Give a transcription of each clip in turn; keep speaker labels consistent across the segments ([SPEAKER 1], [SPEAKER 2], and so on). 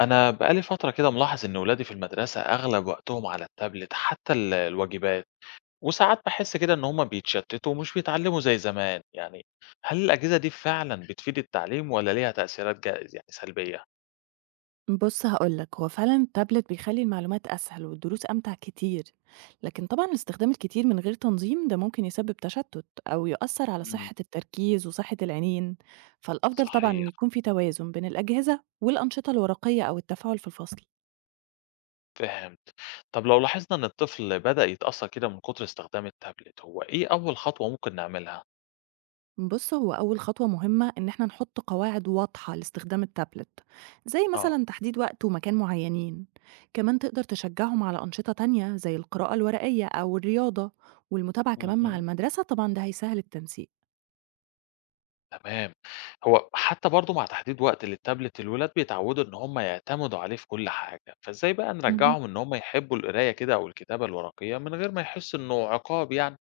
[SPEAKER 1] أنا بقالي فترة كده ملاحظ إن ولادي في المدرسة أغلب وقتهم على التابلت حتى الواجبات وساعات بحس كده إن هما بيتشتتوا ومش بيتعلموا زي زمان يعني. هل الأجهزة دي فعلا بتفيد التعليم ولا ليها تأثيرات يعني سلبية؟
[SPEAKER 2] بُص هاقول لك، هو فعلًا التابلت بيخلّي المعلومات أسهل والدروس أمتع كتير، لكن طبعًا الاستخدام الكتير من غير تنظيم ده ممكن يسبب تشتُّت أو يأثّر على
[SPEAKER 1] مم.
[SPEAKER 2] صحة التركيز وصحة العينين، فالأفضل طبعًا إن
[SPEAKER 1] صحيح،
[SPEAKER 2] يكون في توازن بين الأجهزة والأنشطة الورقية أو التفاعل في الفصل.
[SPEAKER 1] فهمت. طب لو لاحظنا إن الطفل بدأ يتأثر كده من كتر استخدام التابلت، هو إيه أول خطوة ممكن نعملها؟
[SPEAKER 2] بص هو أول خطوة مهمة إن احنا نحط قواعد واضحة لاستخدام التابلت زي
[SPEAKER 1] اه،
[SPEAKER 2] مثلا تحديد وقت ومكان معينين. كمان تقدر تشجعهم على أنشطة تانية زي القراءة الورقية أو الرياضة والمتابعة كمان مع
[SPEAKER 1] مهم.
[SPEAKER 2] المدرسة، طبعا ده هيسهل التنسيق.
[SPEAKER 1] تمام. هو حتى برضه مع تحديد وقت للتابلت الولاد بيتعودوا إن هم يعتمدوا عليه في كل حاجة، فإزاي بقى
[SPEAKER 2] مهم.
[SPEAKER 1] نرجّعهم إن هم يحبّوا القراية كده أو الكتابة الورقية من غير ما يحسّوا إنه عقاب يعني؟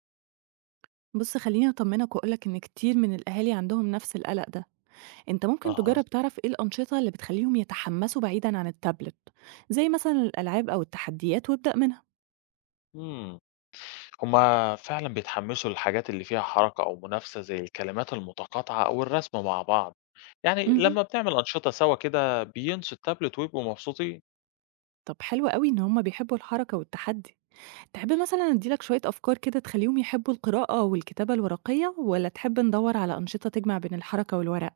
[SPEAKER 2] بص خليني أطمنك وأقولك إن كتير من الأهالي عندهم نفس القلق ده. أنت ممكن
[SPEAKER 1] أها.
[SPEAKER 2] تجرب تعرف إيه الأنشطة اللي بتخليهم يتحمسوا بعيدا عن التابلت، زي مثلا الألعاب أو التحديات وابدأ منها.
[SPEAKER 1] إمم. هم فعلًا بيتحمّسوا للحاجات اللي فيها حركة أو منافسة زي الكلمات المتقاطعة أو الرسم مع بعض. يعني
[SPEAKER 2] مهم.
[SPEAKER 1] لمّا بنعمل أنشطة سوا كده بينسوا التابلت ويبقوا مبسوطين.
[SPEAKER 2] طب حلو قوي إن هما بيحبوا الحركة والتحدي. تحب مثلًا أدّي لك شوية أفكار كده تخلّيهم يحبّوا القراءة والكتابة الورقية، والّا تحب ندوّر على أنشطة تجمع بين الحركة والورق؟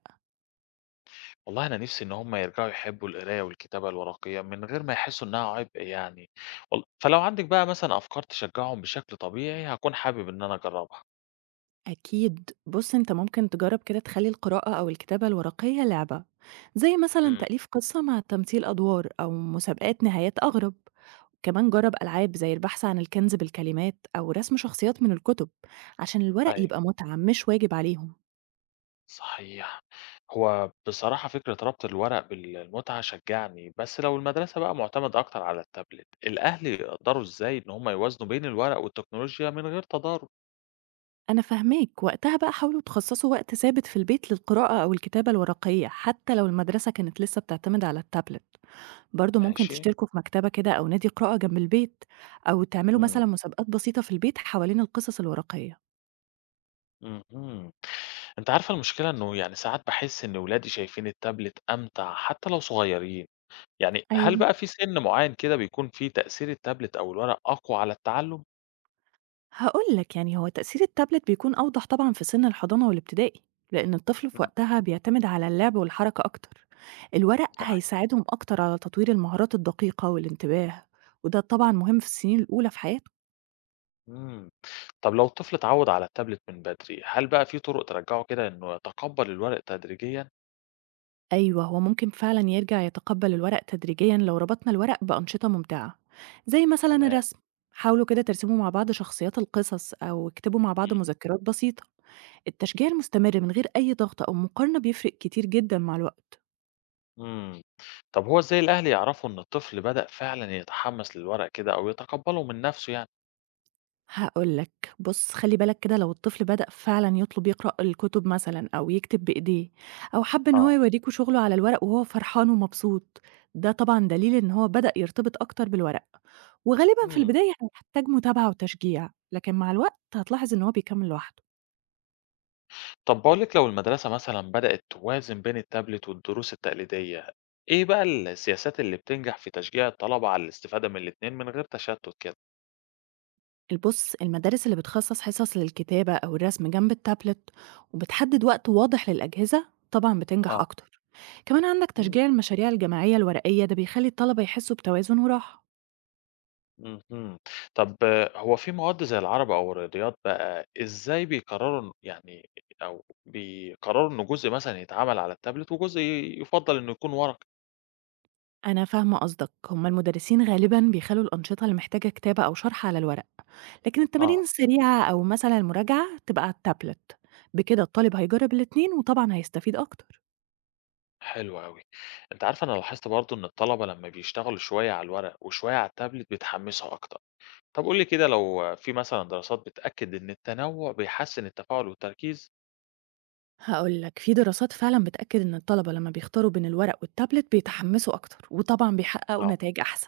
[SPEAKER 1] والله أنا نِفْسي إن هم يرجعوا يحبّوا القراية والكتابة الورقية من غير ما يحسّوا إنها عبء يعني، وال فلو عندِك بقى مثلًا أفكار تشجّعهم بشكل طبيعي هاكون حابب إن أنا أجرّبها.
[SPEAKER 2] أكيد، بُص أنت ممكن تجرّب كده تخلّي القراءة أو الكتابة الورقية لعبة، زي مثلًا
[SPEAKER 1] إمم.
[SPEAKER 2] تأليف قصة مع تمثيل أدوار أو مسابقات نهايات أغرب، كمان جرّب ألعاب زي البحث عن الكنز بالكلمات أو رسم شخصيات من الكتب، عشان الورق
[SPEAKER 1] أيوه،
[SPEAKER 2] يبقى متعة مش واجب عليهم.
[SPEAKER 1] صحيح. هو بصراحة فكرة ربط الورق بالمتعة شجّعني، بس لو المدرسة بقى مُعتمدة أكتر على التابلت، الأهل يقدّروا إزاي إن هم يوازنوا بين الورق والتكنولوجيا من غير تضارب؟
[SPEAKER 2] أنا فاهماك، وقتها بقى حاولوا تخصصوا وقت ثابت في البيت للقراءة أو الكتابة الورقية، حتى لو المدرسة كانت لسه بتعتمد على التابلت، برضه ممكن
[SPEAKER 1] ماشي.
[SPEAKER 2] تشتركوا في مكتبة كده أو نادي قراءة جنب البيت، أو تعملوا
[SPEAKER 1] إمم،
[SPEAKER 2] مثلا مسابقات بسيطة في البيت حوالين القصص الورقية.
[SPEAKER 1] اهم. أنتِ عارفة المشكلة إنه يعني ساعات باحس إن ولادي شايفين التابلت أمتع حتى لو صغيرين. يعني هل
[SPEAKER 2] أيوه،
[SPEAKER 1] بقى في سِن معيّن كده بيكون فيه تأثير التابلت أو الورق أقوى على التعلُّم؟
[SPEAKER 2] هقول لك يعني هو تأثير التابلت بيكون أوضح طبعا في سن الحضانة والابتدائي، لأن الطفل في
[SPEAKER 1] إمم.
[SPEAKER 2] وقتها بيعتمد على اللعب والحركة أكتر. الورق
[SPEAKER 1] صحيح.
[SPEAKER 2] هيساعدهم أكتر على تطوير المهارات الدقيقة والانتباه، وده طبعا مهم في السنين الأولى في حياته.
[SPEAKER 1] إمم. طب لو الطفل اتعوّد على التابلت من بدري، هل بقى في طُرق ترجّعه كده إنه يتقبّل الورق تدريجيًا؟
[SPEAKER 2] أيوه، هو ممكن فعلًا يرجع يتقبّل الورق تدريجيًا لو ربطنا الورق بأنشطة ممتعة، زي مثلًا
[SPEAKER 1] تمام.
[SPEAKER 2] الرسم، حاولوا كده ترسموا مع بعض شخصيات القصص أو اكتبوا مع بعض
[SPEAKER 1] إمم.
[SPEAKER 2] مذكرات بسيطة، التشجيع المستمر من غير أي ضغط أو مقارنة بيفرق كتير جدًا مع الوقت.
[SPEAKER 1] إمم. طب هو إزاي الأهل يعرفوا إن الطفل بدأ فعلًا يتحمّس للورق كده أو يتقبّله من نَفْسه يعني؟
[SPEAKER 2] هاقول لك، بُص خلّي بالك كده لو الطفل بدأ فعلًا يطلب يقرأ الكتب مثلًا أو يكتب بإيديه أو حَب إن هو
[SPEAKER 1] آه.
[SPEAKER 2] يورّيكوا شغله على الورق وهو فرحان ومبسوط، ده طبعًا دليل إن هو بدأ يرتبط أكتر بالورق، وغالبًا في
[SPEAKER 1] إمم.
[SPEAKER 2] البداية هيحتاج متابعة وتشجيع، لكن مع الوقت هتلاحظ إن هو بيكمّل لوحده.
[SPEAKER 1] طب باقول لِك لو المدرسة مثلًا بدأت توازن بين التابلت والدروس التقليدية، إيه بقى السياسات اللي بتنجح في تشجيع الطلبة على الاستفادة من الاتنين من غير تشتُّت كده؟
[SPEAKER 2] البُص المدارس اللي بتخصّص حصص للكتابة أو الرسم جنب التابلت وبتحدد وقت واضح للأجهزة، طبعًا بتنجح
[SPEAKER 1] آه،
[SPEAKER 2] أكتر. كمان عندك
[SPEAKER 1] إمم،
[SPEAKER 2] تشجيع المشاريع الجماعية الورقية، ده بيخلّي الطلبة يحسّوا بتوازن وراحة.
[SPEAKER 1] اهم. طب هو في مواد زي العربي أو الرياضيات بقى إزاي بيقرروا إن يعني أو بيقرروا إنه جزء مثلًا يتعمل على التابلت وجزء يُفضّل إنه يكون ورقي؟
[SPEAKER 2] أنا فاهمة قصدك، هُم المدرسين غالبًا بيخلّوا الأنشطة اللي محتاجة كتابة أو شرح على الورق، لكن التمارين
[SPEAKER 1] آه،
[SPEAKER 2] السريعة أو مثلًا المراجعة تبقى على التابلت، بكده الطالب هيجرّب الاتنين وطبعًا هيستفيد أكتر.
[SPEAKER 1] حلو أوي. أنت عارف أنا لاحظت برضه إن الطلبة لمّا بيشتغلوا شوية على الورق وشوية على التابلت بيتحمسوا أكتر. طب قُل لي كده لو في مثلًا دراسات بتأكد إن التنوع بيحسّن التفاعل والتركيز؟
[SPEAKER 2] هاقول لك، في دراسات فعلًا بتأكد إن الطلبة لمّا بيختاروا بين الورق والتابلت بيتحمسوا أكتر، وطبعًا بيحققوا
[SPEAKER 1] آه،
[SPEAKER 2] نتايج أحسن.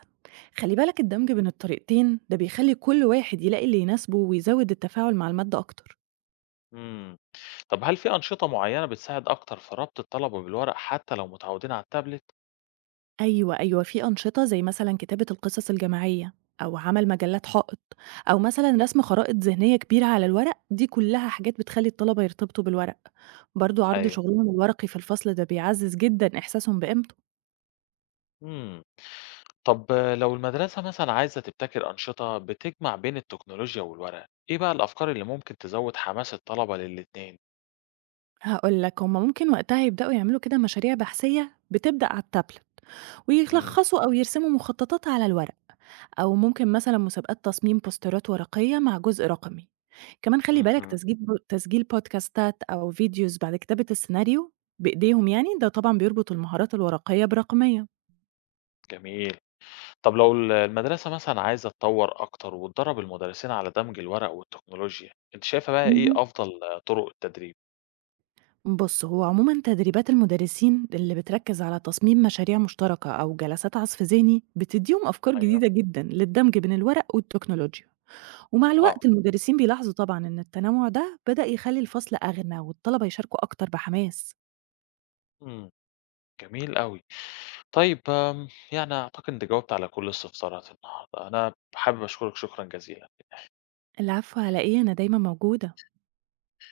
[SPEAKER 2] خلّي بالك الدمج بين الطريقتين ده بيخلّي كل واحد يلاقي اللي يناسبه ويزوّد التفاعل مع المادة أكتر.
[SPEAKER 1] إمم. طب هل في أنشطة معيّنة بتساعد أكتر في ربط الطلبة بالورق حتى لو متعودين على التابلت؟
[SPEAKER 2] أيوه، أيوه، في أنشطة زي مثلًا كتابة القصص الجماعية أو عمل مجلات حائط أو مثلًا رسم خرائط ذهنية كبيرة على الورق، دي كلها حاجات بتخلّي الطلبة يرتبطوا بالورق. برضه عرض
[SPEAKER 1] أيوه.
[SPEAKER 2] شغلهم الورقي في الفصل ده بيعزّز جدًا إحساسهم بقيمته.
[SPEAKER 1] إمم. طب لو المدرسة مثلًا عايزة تبتكر أنشطة بتجمع بين التكنولوجيا والورق، إيه بقى الأفكار اللي ممكن تزوّد حماس الطلبة للاتنين؟
[SPEAKER 2] هاقول لك، هم ممكن وقتها يبدأوا يعملوا كده مشاريع بحثية بتبدأ على التابلت
[SPEAKER 1] إمم.
[SPEAKER 2] ويلخّصوا أو يرسموا مخططات على الورق أو ممكن مثلًا مسابقات تصميم بوسترات ورقية مع جزء رقمي. كمان خلّي بالك
[SPEAKER 1] اهم،
[SPEAKER 2] تسجيل بودكاستات أو فيديوز بعد كتابة السيناريو بإيديهم يعني، ده طبعًا بيربط المهارات الورقية برقمية.
[SPEAKER 1] جميل. طب لو المدرسة مثلًا عايزة تطوّر أكتر وتدرّب المدرسين على دمج الورق والتكنولوجيا، أنتِ شايفة بقى إيه
[SPEAKER 2] اهم.
[SPEAKER 1] أفضل طرق التدريب؟
[SPEAKER 2] بُص، هو عمومًا تدريبات المدرسين اللي بتركّز على تصميم مشاريع مشتركة أو جلسات عَصْف ذهني، بتدّيهم أفكار
[SPEAKER 1] أيوه،
[SPEAKER 2] جديدة جدًا للدمج بين الورق والتكنولوجيا. ومع
[SPEAKER 1] آه،
[SPEAKER 2] الوقت المدرسين بيلاحظوا طبعًا إن التنوُع ده بدأ يخلّي الفصل أغنى والطلبة يشاركوا أكتر بحماس.
[SPEAKER 1] إمم، جميل أوي. طيب يعني أعتقد إنِّك جاوبتِ على كل استفسارات النهارده، أنا حابب أشكرِك شكرًا جزيلًا.
[SPEAKER 2] العفو على إيه، أنا دايمًا موجودة.